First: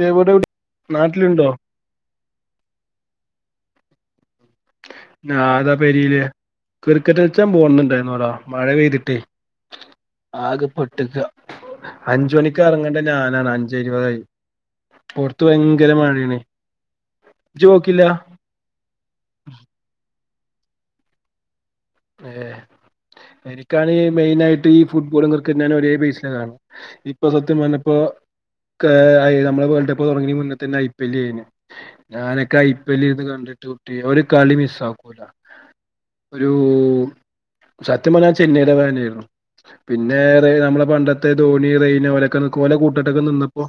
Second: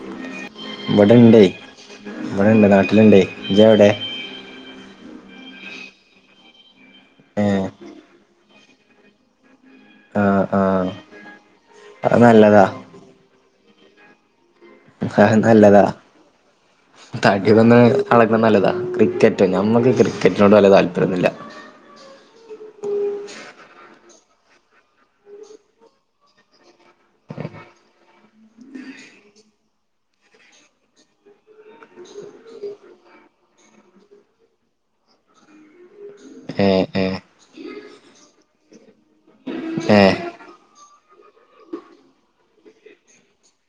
ദേവുടെ കുടെ നാട്ടിലുണ്ടോ ഇവിടെണ്ട് നാട്ടില്ണ്ടയ് ഇജ് എവിടെ ഞാതാ പെരീല് ഏ ക്രിക്കറ്റൾച്ചാൻ പോവുന്നുണ്ടായിന്നോടാ മഴ പെയ്തിട്ടയ് ആ ആ ആകെ പെട്ട്ക്ക അത് അഞ്ച് മണിക്ക് നല്ലതാ ഇറങ്ങണ്ട ഞാൻ [unintelligible] അഞ്ച് ഇരുപതായി അത് പുറത്ത് നല്ലതാ ഭയങ്കര മഴയാണ് തടി ഇജ്ജ് വന്നാ പോക്കില്ല [unintelligible] ക്രിക്കറ്റ് ഞമ്മക്ക് ക്രിക്കറ്റിനോട് വല്ല്യ താല്പര്യൊന്നുമില്ല. ഏഹ് എനിക്കാണേ മെയിനായിട്ട് ഈ ഫുട്ബോളും ക്രിക്കറ്റ്ന് ഒരേ ബേസനലാണ് ഇപ്പൊ സത്യം പറഞ്ഞപ്പോ കാ അയ് നമ്മുടെ വേൾഡ് കപ്പ് തുടങ്ങണന് മുന്ന തന്നെ ഐ പി എല്ല് കഴിഞ്ഞു. ഞാനൊക്കെ ഐ പി എല്ല് ഇരുന്ന് കണ്ടിട്ടൊട്ട് ഒരു കളി മിസ് ആക്കൂല. ഒരു ഓ ഏ ഏ സത്യം പറഞ്ഞാ ഞാൻ ചെന്നൈയുടെ ഫാനായിരുന്നു. ഏ പിന്നെ റെ നമ്മടെ പണ്ടത്തെ ധോണി റെയ്ന ഓലക്ക നിക്കു ഓല കൂട്ട് കെട്ടൊക്കെ നിന്നപ്പോ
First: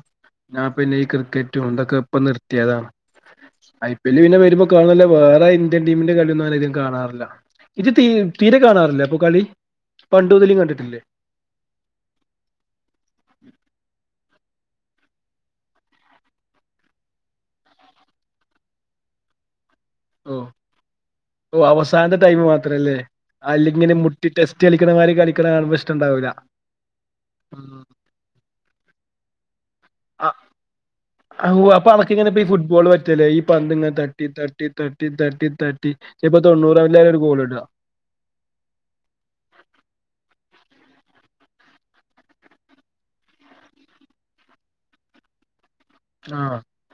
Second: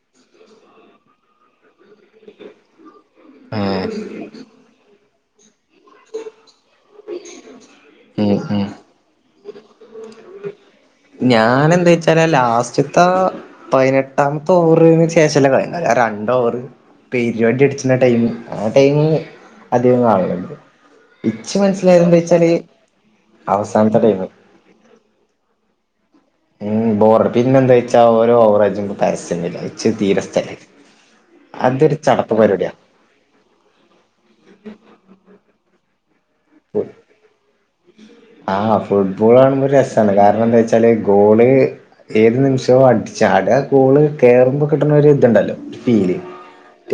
ഞാൻ പിന്നേ ഈ ക്രിക്കറ്റും ഇതൊക്കെ ഇപ്പ നിർത്തിയതാണ്. ഏ ഐ പി എല്ല് പിന്നെ വരുമ്പോ കാണുന്നല്ലാതെ വേറെ ഇന്ത്യൻ ടീമിന്റെ കളിയൊന്നും അങ്ങനെയധികം കാണാറില്ല. ഇത് തീ ഉം തീരെ ഉം കാണാറില്ലേ അപ്പൊ കളി പണ്ട് മുതലും കണ്ടിട്ടില്ലേ ഞാൻ എന്താ വച്ചാലേ ലാസ്റ്റത്തെ പതിനെട്ട് പത്തമത്തെ ഓവാർന്ന് വെച്ച ചെല വൈകുന്നേര രണ്ട് ഓവറ് പീരിയോടി അടിച്ചി ടൈം ആ ടൈം അധികം ഓ കാണുള്ളുത് ഓ അവസാനത്തെ ടൈമ് മാത്രല്ലേ അല്ലെങ്കിലേ അവസാനത്തെ ടൈമ് മുട്ടി ടെസ്റ്റ് കളിക്കണമാതിരി കളിക്കണ കാണുമ്പോ ഇഷ്ടണ്ടാവൂല ഉം ബോറടി പിന്നെ എന്താ വെച്ചാ ഓരോ ഹവറും അജ് ന്റെ പരസ്യ ആ ഔ അപ്പൊ അതൊരു അവക്ക്‌ ഇങ്ങനെ ചടപ്പ് പരിപാടിയാ ഫുട്ബോൾ പറ്റില്ലേ ഈ പന്തങ്ങനെ തട്ടി തട്ടി തട്ടി തട്ടി തട്ടി ഇപ്പൊ തൊണ്ണൂറാവില്ല ഒരു ഗോൾ ഇടുക ആ ഫുട്ബോൾ കാണുമ്പോ ഒരു രസാണ് കാരണം എന്താ വച്ചാല് ഗോള് ഏത് നിമിഷവും അടിച്ചാൽ ഗോള് കേയറുമ്പോ കിട്ടണ ഒരു ഇതുണ്ടല്ലോ ഫീൽ ആ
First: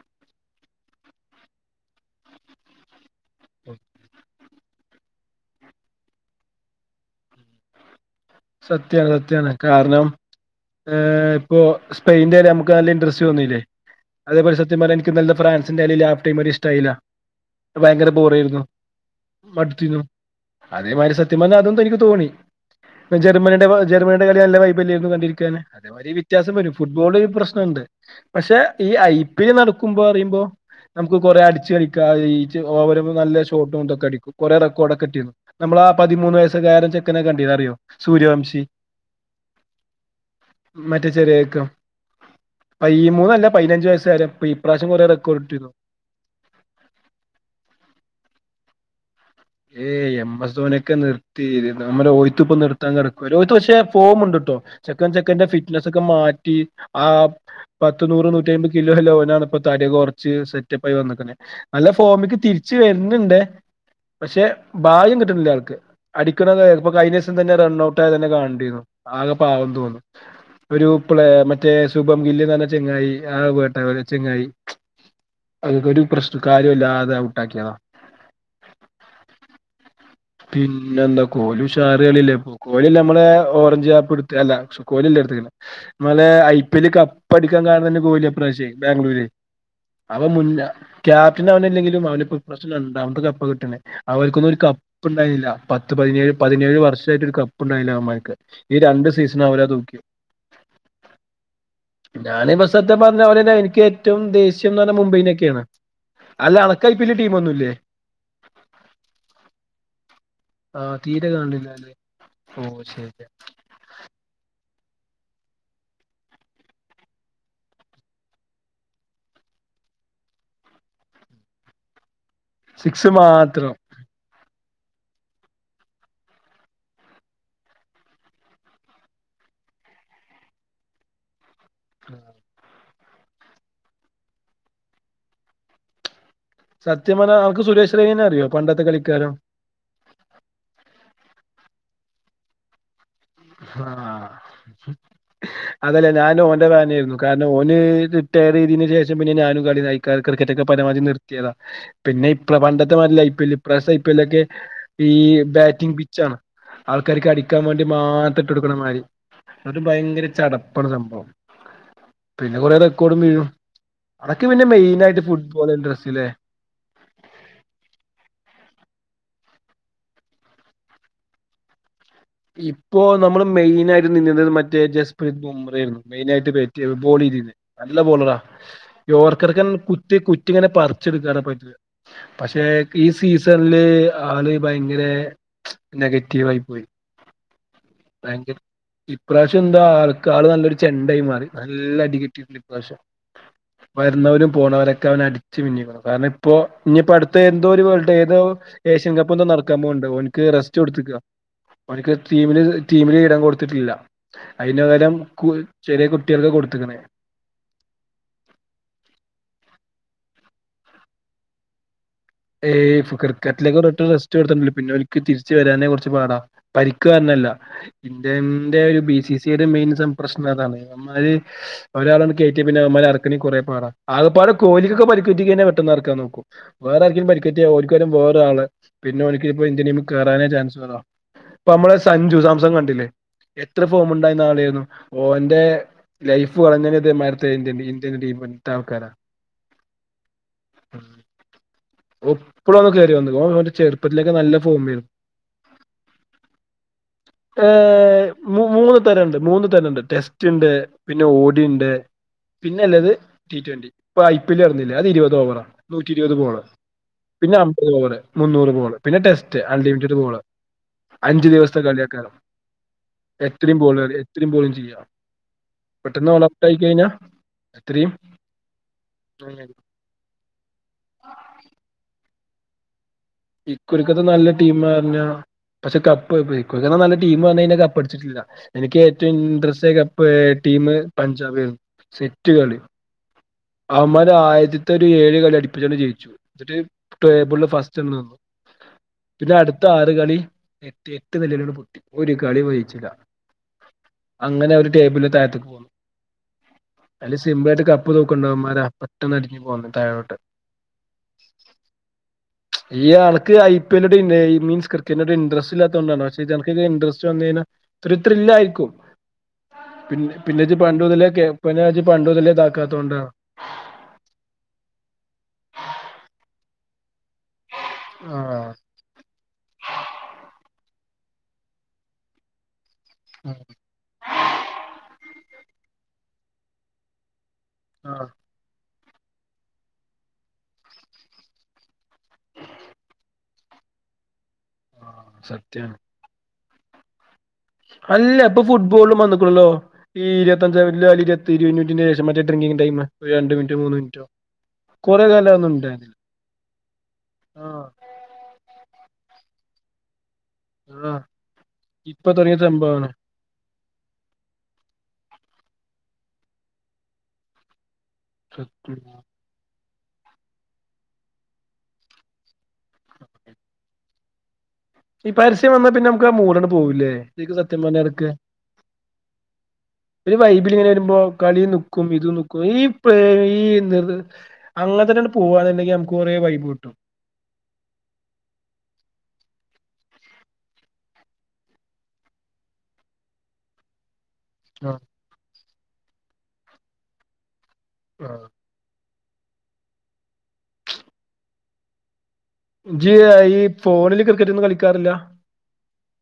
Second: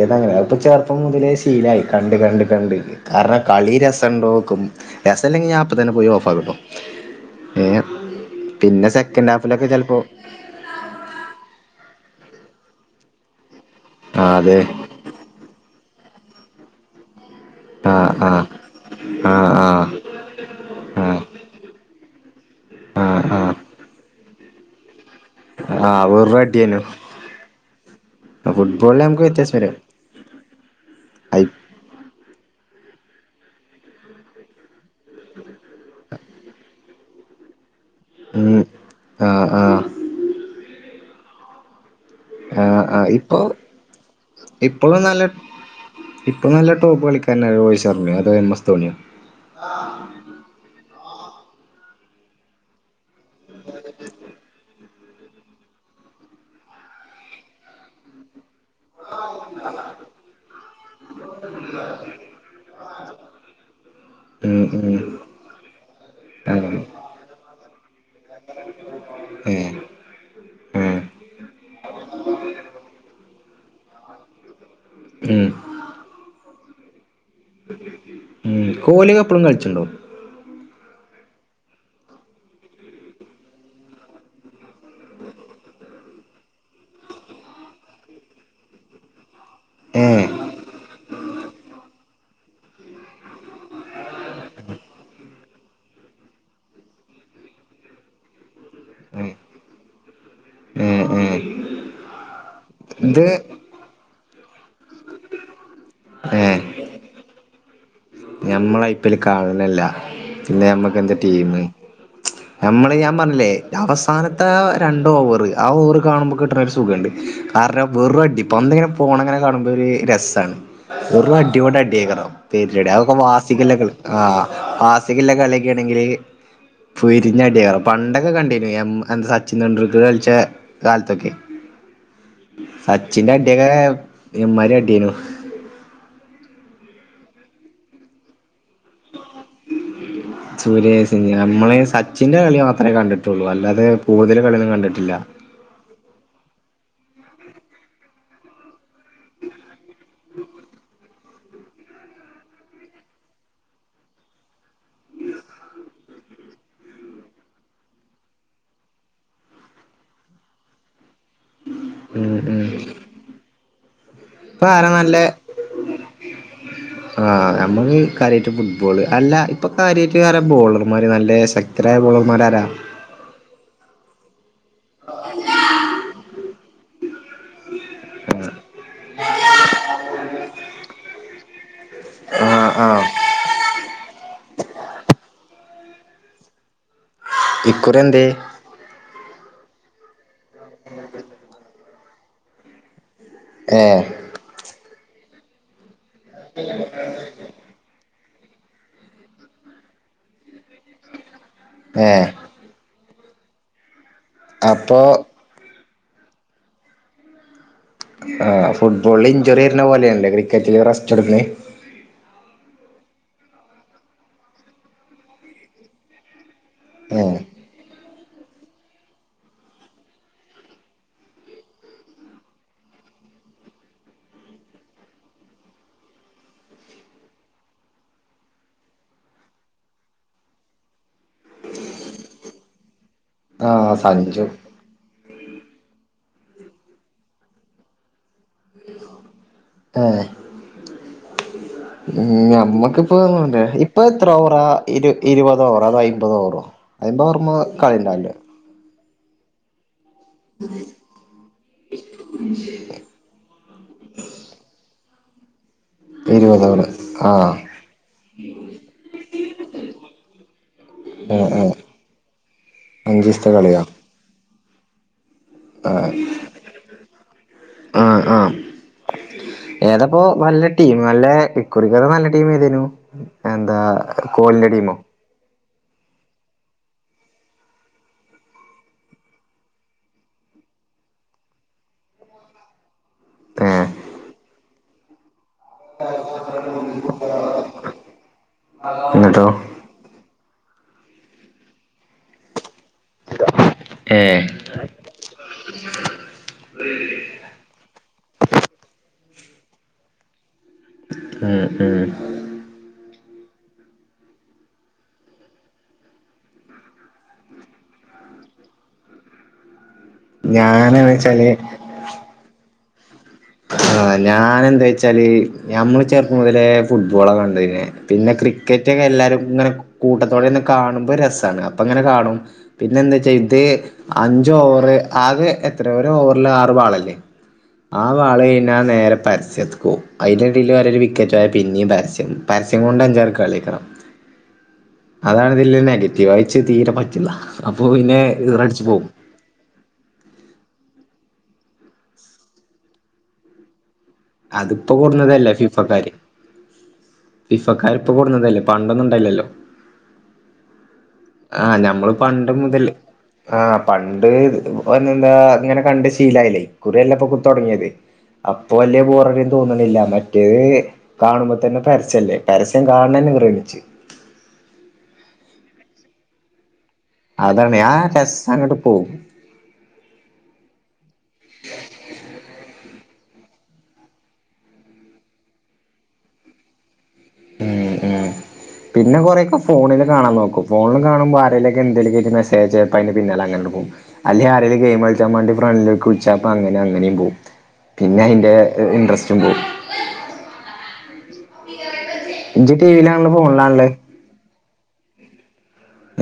ഏതെങ്ങനെയ ഇപ്പൊ ചെറുപ്പം മുതലേ ശീലായി കണ്ട് കണ്ട് കണ്ട് കാരണം കളി രസം ഉണ്ടോക്കും രസല്ലെങ്കി ഞാൻ അപ്പൊ അപ്പോൾത്തന്നെ പോയി ഓഫ് ആകും ട്ടോ പിന്നെ സത്യാണ് സെക്കൻഡ് സത്യാണ് ഹാഫിലൊക്കെ ചെലപ്പോ കാരണം ഇപ്പോ സ്പെയിന്റെ വ നമുക്ക് നല്ല ഇൻട്രസ്റ്റ് തോന്നിയില്ലേ ആഹ് അതേ പോലെ അതെ സത്യം പറഞാ എനിക്ക് നല്ല ഫ്രാൻസിന്റെ അ ട്ടമരി സ്റ ആ ഭയങ്കര ആഹ് ആഹ് ബോറായിരുന്നു ആഹ് മടുത്തിരുന്നു ആഹ് അതേമാതിരി ആഹ് സത്യം പറഞ്ഞ അതൊ എനിക്ക് തോണി ജർമ്മനിയുടെ ജർമ്മനിയ ഇന്നലെ കളി നല്ല വൈബ് കണ്ടിരു ആഹ് അതേ വെറും വ്യത്യാസം വരും അടിയേനു ഫുട്ബോൾ ഒരു പ്രശ്നമുണ്ട് പക്ഷെ ഈ ഫുട്ബോളിൽ ഐ നമുക്ക് പി വ്യത്യാസം എൽ വരും നടക്കുമ്പോ അറിയുമ്പോ നമുക്ക് ഐ കൊറെ അടിച്ച് കളിക്കാം ഇജ് അവര് ഒ നല്ല ഷോട്ട് കൊണ്ടക്കെ അടിക്കും കൊറെ റെക്കോഡോക്കെ കിട്ടിയിരുന്നു. നമ്മളാ പതിമൂന്ന് വയസുകാരൻ ചെക്കനെ കണ്ടിരുന്നു അറിയോ ഉം സൂര്യവംശി ആ ആ മറ്റേ ചെറിയ ചെക്കൻ ആ ആ ഇപ്പൊ പൈമൂന്നല്ല പതിനഞ്ച് വയസ്സുകാരൻ ഇപ്പൊ ഇപ്രാവശ്യം ഇപ്പോഴ കൊറേ നല്ല റെക്കോർഡ് ഇട്ടിരുന്നു ഇപ്പൊ നല്ല ടോപ്പ് കളിക്കാരൻ ശർമ്മോ അതോ എം എസ് ധോണിയോ ഏയ് എം എസ് ധോണിയൊക്കെ നിർ തീരുന്നേ നമ്മടെ ഓയിത്തിപ്പോ നിർത്താൻ കിടക്ക്‌ ഓരോത്തു പക്ഷെ ഫോമുണ്ട് ട്ടോ ചെക്കന്റെ ചെക്കന്റെ ഫിറ്റ്നസ് ഒക്കെ മാറ്റി ആ പത്ത് നൂറ് നൂറ്റി അയ്മ്പത് കിലോ ലോനാണ് ഇപ്പൊ തടി കൊറച്ച് സെറ്റപ്പ് ആയി വന്ന്ക്ണ് നല്ല ഫോമില്തിരിച്ച് വരുന്നുണ്ടേ ഉം ഉം പിന്നെഭാഗ്യം കിട്ണ്‌ല്ല ആൾക്ക്‌ അടിക്ക്‌ണ്താൾ ആഹ് ഇപ്പൊ കഴിഞ്ഞ ദിവസംതന്നെ റൺ ഔട്ട് ആ തന്നെ കാണണ്ടിരുന്നു ആകെ പാവം ഏഹ് തോന്നും ഒരു ഏഹ് പ്ലേ മറ്റേ സുപം മില്ലിന്ന് ചെങ്ങയി ആ [unintelligible] ചെങ്ങായി ഉം അതക്കെ ഒരു പ്രശ്ന കാര്യം ഇല്ലാതെ ഉം കോലി കപ് ഇപ്പളും കളിച്ചുണ്ടോ. പിന്നെന്താ കോലി ഉഷാറ് കളിയല്ലേ ഇപ്പൊ കോലിയല്ലേ നമ്മടെ ഓറഞ്ച് ക്യാപ്പ് എടുത്തെ അല്ല കോലിയല്ല എടുത്തേക്കണേ നമ്മളെ ഐ പി എല്ല് കപ്പ് അടിക്കാൻ കാരണം തന്നെ കോലിയാ ഇപ്രാവശ്യേ ബാംഗ്ലൂര് ഏഹ് അവൻ മുന്ന ക്യാപ്റ്റൻ അവനല്ലെങ്കിലും അവനിപ്പോ ഈ പ്രാവിശ്യം രണ്ടാമത്തെ കപ്പ കിട്ടണെ. അവർക്കൊന്നും ഒരു കപ്പ് ഇണ്ടായില്ല. പത്ത് പതിനേഴ് പതിനേഴ് വർഷായിട്ട് ഒരു കപ്പ് ഇണ്ടായില്ല അവന്മാർക്ക്. ഈ രണ്ട് സീസണും അവരാ തൂക്കിയെ ഉ ഉം ഞാനിപ്പ സത്യ പറഞ്ഞ അവര് എന്നെ എനിക്ക് ഏറ്റവും ദേ പക്ഷേ ന്നാലും മുംബൈലൊക്കെയാണ്. അല്ല അണക്കായി വലിയ ടീമൊന്നുല്ല്യേ ഞമ്മളയ്പ്പല് കാണലന്നല്ല പിന്നെ ആ മ്മക്ക് എന്ത്‌ തീരെ ടീം കാണില്ല അല്ലേ ഓ നമ്മള് ഞാൻ ശരി പറഞ്ഞില്ലേ അവസാനത്തെ രണ്ട് ഓവറ് ആ ഓവറ് കാണുമ്പോൾ ഒക്കെ കിട്ടണ ഒരു സുഖണ്ട് അ വെറും അടി ഇപ്പൊ പന്തങ്ങനെ പോണങ്ങനെ കാണുമ്പോ ഒരു രസമാണ് വെറും അടിയോട് അടിയായിരിക്കും. [unintelligible] സിക്സ് അതൊക്കെ മാസ് സികലൾ മാത്രം ആ ആസിക് ഉള്ള കളിയൊക്കാണെങ്കില് പെരിഞ്ഞടിയാ പണ്ടൊക്കെ കണ്ടീനു എം എന്താ സച്ചിൻ തെണ്ടുൽക്കർ കളിച്ച കാലത്തൊക്കെ സച്ചിന്റെ അടിയൊക്കെ എമ്മാരി അടിയയ്നു. സത്യമാണ് ആൾക്ക് സുരേഷ് റെയ്നനെ അറിയോ പണ്ടത്തെ കളിക്കാരൻ സൂര്യ നമ്മള് സച്ചിന്റെ കളി മാത്രമേ കണ്ടിട് ആ അതല്ലേ ഞാൻ ഓന്റെ ഫാനായിരുന്നു കാരണം ഓന് റിട്ടയർ ചെയ്തതിന് ശേഷം പിന്നെ ഞാനും കളി ന ക്രിക്കറ്റൊക്കെ പരമാവധി നിർ യതാ പിന്നെ ഇപ പണ്ടത്തെ മാതിരിയല്ല ഐ പി എൽ ഇപ്രാവശ്യം ഐ പി എൽ ഒക്കെ ഈ ബാറ്റിംഗ് പിച്ച് ആണ്. ആൾക്കാർക്ക് അടിക്കാൻ വേണ്ടി മാത്രം ഇട്ട് കൊടുക്കണ മാതിരി അത് ഭയങ്കര ചടപ്പാണ് സംഭവം ഉം പിന്നെ ഉം. കൊറേ റെക്കോർഡും വീഴും അതൊക്കെ ഇപ്പ പിന്നെ ആരാ മെയിൻ നല്ല ആയിട്ട് ഫുട്ബോൾ ഇൻട്രസ്റ്റ്ല്ലേ ആ നമ്മള് കാര്യായിട്ട് ഫുട്ബോള് അല്ല ഇപ്പൊ കാര്യമായിട്ട് ആരാ ബോളർമാർ നല്ല ശക്ത ഇപ്പോ നമ്മള് മെയ്‌നായി നിന്നിന്നത് മറ്റേ ജസ്പ്രീത് ഉംറായിരുന്നു മെയിനായിട്ട് ബേറ്റയ്‌തത് ബോളിലി നല്ല ബോളടാ ഇ ഓർക്കടക്കൻ കുറ്റി കുറ്റിങ്ങനെ പറിച്ചെടുക്കട പ പക്ഷെ ആഹ് ഈ ആഹ് സീസണില് ആള് ഭയങ്കരെ നെഗറ്റീവായി പോയ്‌ ഇ [unintelligible] പ്രാശ്യം ന്താ കാള് നല്ലൊരു ചെണ്ടയി മാറി നല്ല [unintelligible] ഏഹ് വരുന്നവരും പോണവരൊക്കെ അവനെ അടി ച്മിന്നിക്ണൊ കാരണം ഇപ്പോ ഇനിപ്പോ അട്ത്ത എന്തോ ഒരു വേൾ ഏതോ ഏഷ്യൻ കപ്പന്തോ നടക്കാൻ പോണ്ട് ഓൽക്ക് റെസ്റ്റ് കൊടുത്തക്ക പണിക്ക് ഏഹ് തീമിന് ടീമില് ഇടം കൊടുത്തിട്ടില്ല അതിന്റ അപ്പൊ പകരം ചെറിയ കുട്ടികൾക്ക് കൊടുത്തക്കണേ [unintelligible] റസ്റ്റ്ടുക്കണ ഏയ് ക്രിക്കറ്റിലേക്ക് ഒ ഒരു റിട്ടേൺ ടെസ്റ്റ് കൊടുത്തിട്ടുണ്ട് പിന്നെ ഒരിക്കെ തിരിച്ചുവരാനെ കുറച്ച് പാടാ പരിക്കു ഏഹ് കാരണമല്ല ഇന്ത്യന്റെ ബി സി സിയുടെ മെയിൻ പ്രശ്നം അതാണ് അവൻമ്മാര് ഒരാളെ അങ്ങ് കേറ്റിയാൽ പിന്നെ അവൻമ്മാര് ഇറക്കണെ കുറേ പാടാ ആകപ്പാടെ കോലിക്കൊക്കെ പരിക്കുപറ്റി കഴിഞ്ഞാ പെട്ടെന്ന് ഇറക്കാൻ നോക്കും വേറെ പരിക്കു പറ്റിയാൽ ഓല് പിന്നെ ബോറ് ആണ് പിന്നെ ഓലക്ക് ഇന്ത്യ ടീം കയറാനേ ചാൻസകുറവാ ഇപ്പ നമ്മള് സഞ്ജു സാംസൺ കണ്ടില്ലേ എത്ര ആഹ് ഫോമുണ്ടായിരുന്ന സഞ്ജു ആളെ ആയിരുന്നു ഓന്റെ ലൈഫ് കളഞ്ഞ്ത് മരത്തെ [unintelligible] ഇന്ത്യൻ ടീം ആൾക്കാരാണ് ഞമ്മക്കിപ്പ ഇപ്പൊ എത്ര ചെറുപ്പത്തിലൊക്കെ നല്ല ഓവറാ ഫോമിലാ ഇരു ഇരുപത് ഓവേറൊ അതോ അയിപത് ഓവേറൊ അയിപത് ഓർമ്മ ഏഹ് കഴിഞ്ഞാലേ മൂ മൂന്ന് തരം ഉണ്ട് മൂന്ന് തരം ഉണ്ട് ടെസ്റ്റ് ഇണ്ട് പിന്നെ ഓടി ഇണ്ട് പിന്നെ ഇല്ലത് ടി ട്വന്റി ഇപ്പ ഐ പി എൽ നടന്നില്ലേ അത് ഇരുപത് ദോ പറ നൂറ്റി ഇരുപത് ബോള് ഓവറ് ആഹ് പിന്നെ അമ്പത് ഗോള് മുന്നൂറ് ഗോള് പിന്നെ ടെസ്റ്റ് അൺലിമിറ്റഡ് ഗോള് അഞ്ച് ആഹ് ആഹ് ദിവസത്തെ കളിയൊക്കെയാണ് അഞ്ചീസത്തെ എത്രയുംഗോള് ഇനി ബോളിംഗ് ചെയ്യാം ആ പെട്ടെന്ന് ഓൾ ഔട്ട് ആയി കഴിഞ്ഞാ ആ എത്രയും ആ അങ്ങനെ. ഏതപ്പോ നല്ല ടീം നല്ല ഇക്കുറി വേറെ നല്ലടീം ഏതിനു? ഇക്കുറിക്കത്ത് നല്ല ടീം പറഞ്ഞാ പക്ഷെ കപ്പ് [unintelligible] നല്ല ടീംവന്നെഞാ കപ്പ അടിച്ചിട്ടില്ല എനിക്ക് ഏറ്റവും interest cup team Punjab set കളി. ഏ അമര ആയിര ത്തൊരു ഏഴ് കളി അടി [unintelligible] ണ്ട് ജയിച്ചു എന്നിട്ട് ടേബിള ഫസ്റ്റ്ന്നു ന്നു എന്നിട്ടോ പിന്നെ അടുത്ത ആറ് കളി എട്ട് എട്ട് നിലേലാണ്ട് പൊട്ടി ഒരു കളി പോ ജയിച്ചില്ല ഏ അങ്ങനെ ഒരു ടേബിള്ന് താഴത്ത്ക്ക് പോന്നു അയില് സിംമ്പിളായിട്ട് കപ്പ് തോ ന്നവന്മാര് പെട്ടെന്ന് അടിഞ്ഞ് പോന്നു താഴോട്ട് ഉം ഉം ഈ ആൾക്ക് ഐ പി എല്ല് ടീംന് ഈ മീൻസ് ക്രിക്കറ്റിൻ്റെ ടീം ഇൻട്രസ്റ്റ് ഇല്ലാത്ത കൊണ്ടാണ് പക്ഷെ ഇജാൻത്തൊക്കെ ഇൻട്രസ്റ്റ് വന്ന് കഴിഞ്ഞാ ത്രി ത്രില്ല ആയിരിക്കും പിന്നെ പിന്നെ ജ് ഞാനെന്ന് പണ്ടു മുതലേ കേ വെച്ചാല് പിന്നെ പണ്ടുമുതലേ താ ക്കാത്തോണ്ട ആ ഞാന് എന്താ വച്ചാല് ഞമ്മള് ചേർപ്പം മുതലേ ഫുട്ബോളാ കണ്ടീന്യ പിന്നെ ആഹ് ക്രിക്കറ്റ് ഒക്കെ എല്ലാരും ഇങ്ങനെ കൂട്ടത്തോടെ ഇര്ന്ന് കാണുമ്പോ രസാണ് അപ്പങ്ങനെ കാണും പിന്നെ എന്തവച്ചാ ഇത് അഞ്ചോ ഓവറ് ആകെ എ ത്രെ ഒരോവർൽ ആറ് ബാളല്ലേ ആ ആഹ് വാളയ് നേരെ പരസ്യത്ക്ക് പോവും അയിൻ്റെടീൽ ആരേലും വിക്കറ്റായ പിന്നെയും പരസ്യം പരസ്യം കൊണ്ട് അഞ്ചാർ കളിക്കണം ആഹ് അതാണ് ഇതില് സത്യാണ് നെഗറ്റീവ് ആയി ഇച്ച് തീരെ പറ്റിള്ള അല്ല ഇപ്പൊ ഫുട്ബോൾലും വന്ന്ക്ക്ണല്ലോ ഈ ഇരുപത്തഞ്ചാ എല്ലാ ഇര [unintelligible] ശം മറ്റേ ഡ്രിങ്കിംങ് ടൈം ഒരു രണ്ട് മിനിറ്റ് മൂന്ന് മിൻ അതിപ്പോ കൊടുന്നതല്ലേ ഫിഫക്കാര് ആഹ് ഫിഫക്കാർ ഇപ്പൊ കൊടുന്നതല്ലേ പണ്ടൊന്നുണ്ടായില്ലല്ലോ ആഹ് ആ ഞമ്മള് ഇപ്പൊ പണ്ട് തുടങ്ങിയ മുതല് സംഭവമാണ് ആ പണ്ട് ന്ന എന്താ ഇങ്ങനെ കണ്ട് ശീ ലായില്ലേ ഇക്കുറിയല്ലപ്പൊക്കെ ത്തൊടങ്ങ്യത് സത്യം [unintelligible] തോന്ന്ണില്ല മറ്റേത് കാണുമ്പോ തന്നെ പരസ്യല്ലേ പരസ്യം കാണണന്നെ ഈറേണ് ഇച്ച് പരസ്യ വന്നാ പിന്നെ നമുക്കാ ആ മൂഡാണ്ട് പോ പോവുല്ലേ [unintelligible] ക്ക് അതാണ് സത്യം ആ പറഞ്ഞാ തൊക്കെ രസം അങ്ങട്ട് പോകും ഒരു വൈബില് ഇങ്ങനെ വരുമ്പോ കളിം നിക്കും ഇതും നിക്കും ഈ ഇ പ്പ യീ അങ്ങൻ തന്നെ പോവാന്നുണ്ടെങ്കിൽ നമുക്ക് കുറെേ വൈബ് ക് ട്ടും ഉം ഉം പിന്നെ കൊറെയൊക്കെ ഫോണില് കാണാൻ നോക്കും ഫോണിൽ കാണുമ്പം ആരെലും എന്തേലക്കായ്ട്ട് മെസ്സേജ് അയച്ച് ചെൽപ്പതിന് പിന്നാലെ അങ്ങനെയാണ്ട് പോകും അല്ലേ ആരേലും ആഹ് ഗയിമ് കളിച്ചാൻമാണ്ടി റൺ വേക്ക് വിളി ച്ചാ അപ്പ ങ്ങനെ അങ്ങനിം പോവും പിന്നെ ആഹ് അയിന്റെ ഇൻട്രസ്റ്റ് ഉം പോവും ഇജ്ജ് ടി ഇജ് വിയിലാണല്ലോ ഈ ഫോണിലാണല്ലേ ഫോണില് ക്രിക്കറ്റെന്നും കളി ക്കാറില്ല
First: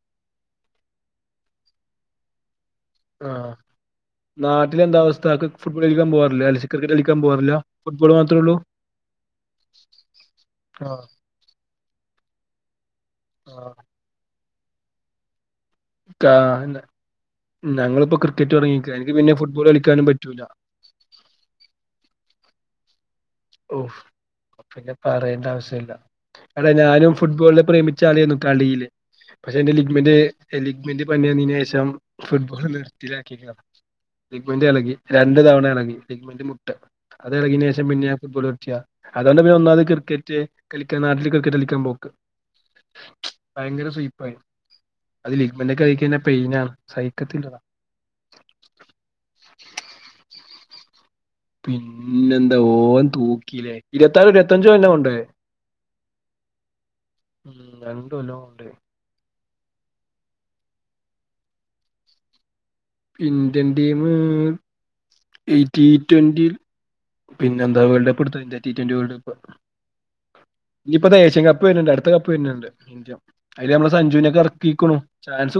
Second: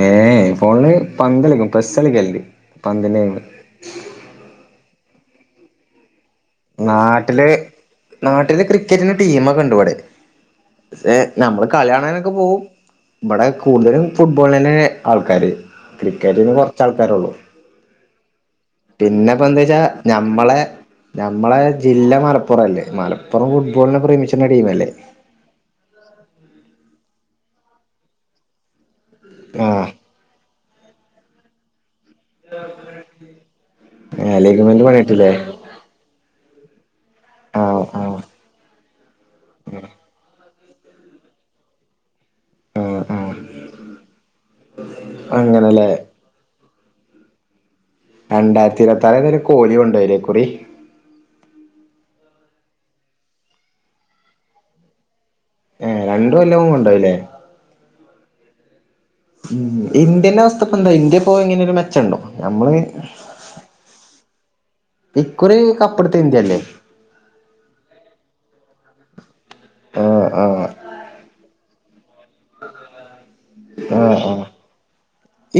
ഏഹേ ഫോണില് പന്തളിക്കും പ്രസ്ലളിക്കൽ ണ്ട് ആനാട്ടില് എന്താ അവ സ്ഥ ഫുട്ബോൾ കളിക്കാൻപോവാ നാട്ടില് ഉള്ളൂ നാട്ടില് ക്രിക്കറ്റിന് ടീമ്‌ക്കെ ഉ ണ്ട് ബടെ ആഹ് നമ്മള് കളിണാന് ക്കെ പോവും ബടെ ആഹ് കൂടുതലും ഫുട് ബോൾ നന്നെണ് ആൾക്കാര് ക്കാ ക്രിക്കറ്റിന് കുറച്ച് ആൾക്കാരുള്ളൂ ഞങ്ങൾപ്പോക്രിക്കറ്റ് തുടങ്ങിക്കാ എനിക്ക് പിന്നെ പിന്നെപ്പോ ഫുട്ബോൾ കളിക്കാനും പറ്റൂല ങ്ങളെജില്ല മലപ്പുറം അല്ലേ മലപ്പു ഓ പിന്നെ പറയേണ്ട ആവശ്യല്ല എട ഞാനും ഫുട്ബോളില് പ്രേമിച്ച ആളേന്നും കളിയില് പക്ഷേ ന്റെ ആഹ് ലീഗ്‌മെന്റിന് ലീഗ് മെന്റ്പണിയന്നതിന് ശേഷം ഫുട്ബോൾ നിർത്തലാക്കി ക്കാ ഏഹ് ലിഗ്മെന്റ് ലീഗ്മെന്റ് ഇളകി പണിട്ടില്ലേ രണ്ട് തവണ ഇളകി ലഗ്മെന്റ് മു ട്ട് അത് ആഹ് ഇളകിയേന്ശേഷം പിന്നെ ഞാ ആഹ് ഫുട്ബോൾ നിർത്ത്യ അതുകൊണ്ട് പിന്നെ ഒന്നാമത് ക്രിക്കറ്റ് കളിക്കാൻ നാട്ടില് ക്രിക്കറ്റ് കളിക്കാൻ പോക്ക് ആഹ് ആഹ് ഭയങ്കര സുയ്പായി ആയി അത് ലിഗ്മെന്റ് ക്കെ അങ്ങനെല്ലേ ആയി കയിഞ്ഞാ പെയിനാണ് സഹിക്കത്തില്ല ടാ രണ്ടായിരത്തി ഇരുപത്താറ് ഇതരെ കോലി കൊണ്ടോ യില്ലേ ഇക്കുറി പിന്നെ ന്താ ഓൻ തൂക്കില്ലേ ഇരത്ത്നാലും ഇരത്തഞ്ചും ഓന ന്നെ കൊണ്ടോ യേ ഏ രണ്ട് കൊല്ലം ഓൻ കൊണ്ടോയില്ലേ ഉം രണ്ട് കൊല്ലം കൊണ്ട് ഇന്ത്യന്റെ അവസ്ഥ ഇപ്പഎന്താ ഇന്ത്യ ഇപ്പ എങ്ങനെ ഒരു മെച്ചം ണ്ടോ നമ്മള് ഇന്ത്യൻ ടീമ് ഇക്കുറി എയ്റ്റി കപ്പെടുത്ത ഇന്ത്യല്ലേ റ്റൊറ്റിയിൽപിന്നെ എന്താ വേൾഡ് കപ്പ് എടുത്ത് എയിറ്റി റ്റൊറ്റി വേൾഡ് കപ്പ് ആഹ് ആഹ് ഇനി പ്പം താ ഏഷ്യൻകപ്പ് വര്ന്ണ്ട് അടുത്ത കപ്പ് പിന്നന്ത് ഇന്ത്യ അതില് നമ്മള് സഞ്ജുവിനെക്കെ ഇറക്കിക്കും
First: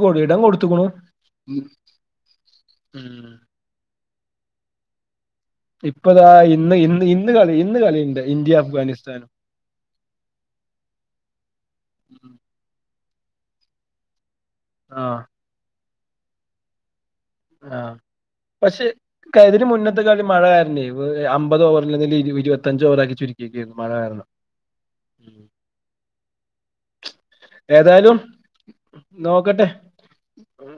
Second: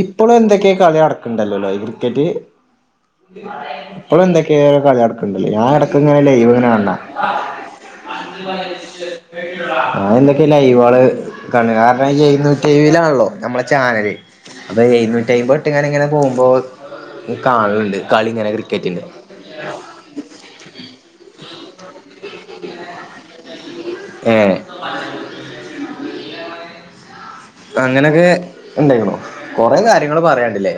ഇപ്പോഴും എന്തൊക്കെയ കളി ഉം അടക്കണ്ടല്ലോല്ലോ ഇ കേട്ടി ഉം. ഇപ്പോഴും എന്തൊക്കെയോ കളി ഞാൻ ഇടക്ക് ഇങ്ങനെ ഇപ്പതാ ലൈവിങ്ങനെ ഇന്ന് കണ്ട ഇന്ന് ഇന്ന് കളി ഇന്ന് കളിയുണ്ട് ഇന്ത്യ അഫ്ഗാനിസ്ഥാനും ഞാൻ എന്തൊക്കെയോ ലൈവുകൾ [unintelligible] ടി വിയിലാണല്ലോ നമ്മളെ ചാനല് അതെ എഴൂനൂറ്റ ഐമ്പത് കിട്ടായനെങ്ങനെ പോകുമ്പോൾ ആഹ പക്ഷെ കഴിഞ്ഞതിന് മുന്നത്തെ കളി മഴ കാരണം അമ്പത് ഓവറിൽ ഒരു ഇരുപത്തഞ്ച് ഓവർ ആക്കി ചുരുക്കിക്കാരുന്നു മഴ കാരണം ഏ ഏതായാലും അങ്ങനെയൊക്കെ ഇണ്ടായിണോ നോക്കട്ടെ കൊറെ കാര്യങ്ങൾ പറയാണ്ടില്ലേ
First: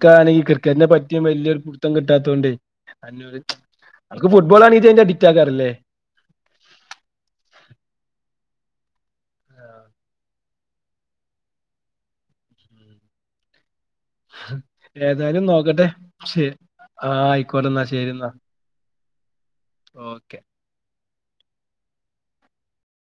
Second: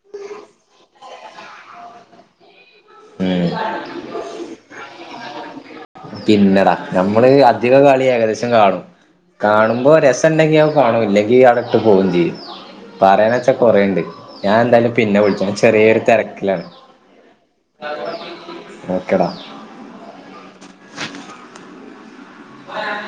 ക്കാണേ ക്രിക്കറ്റിനെ പറ്റിയ വല്യ ഒരു പിടുത്തം കിട്ടാത്തോണ്ടെ ഉ അതിന്റെ അഡിക്റ്റ് ആക്കാറല്ലേ പിന്നെടാ ഞമ്മള് അധിക കളി ഏകദേശം കാണും കാണുമ്പോ രസണ്ടെങ്കി നമ്മ കാണൂ ഇല്ലെങ്കി അവിടെ ഇട്ട് പോവുവേം ചെയ്യും പറയാന്ന് വെച്ചാ കൊറെയുണ്ട് ഏതായാലും നോക്കട്ടെ ശരി തിരക്കിലാണ് ആ ആയിക്കോട്ടെ എന്നാ ശരി എന്നാ ഓകെ ടാ ഓക്കെ [inaudible]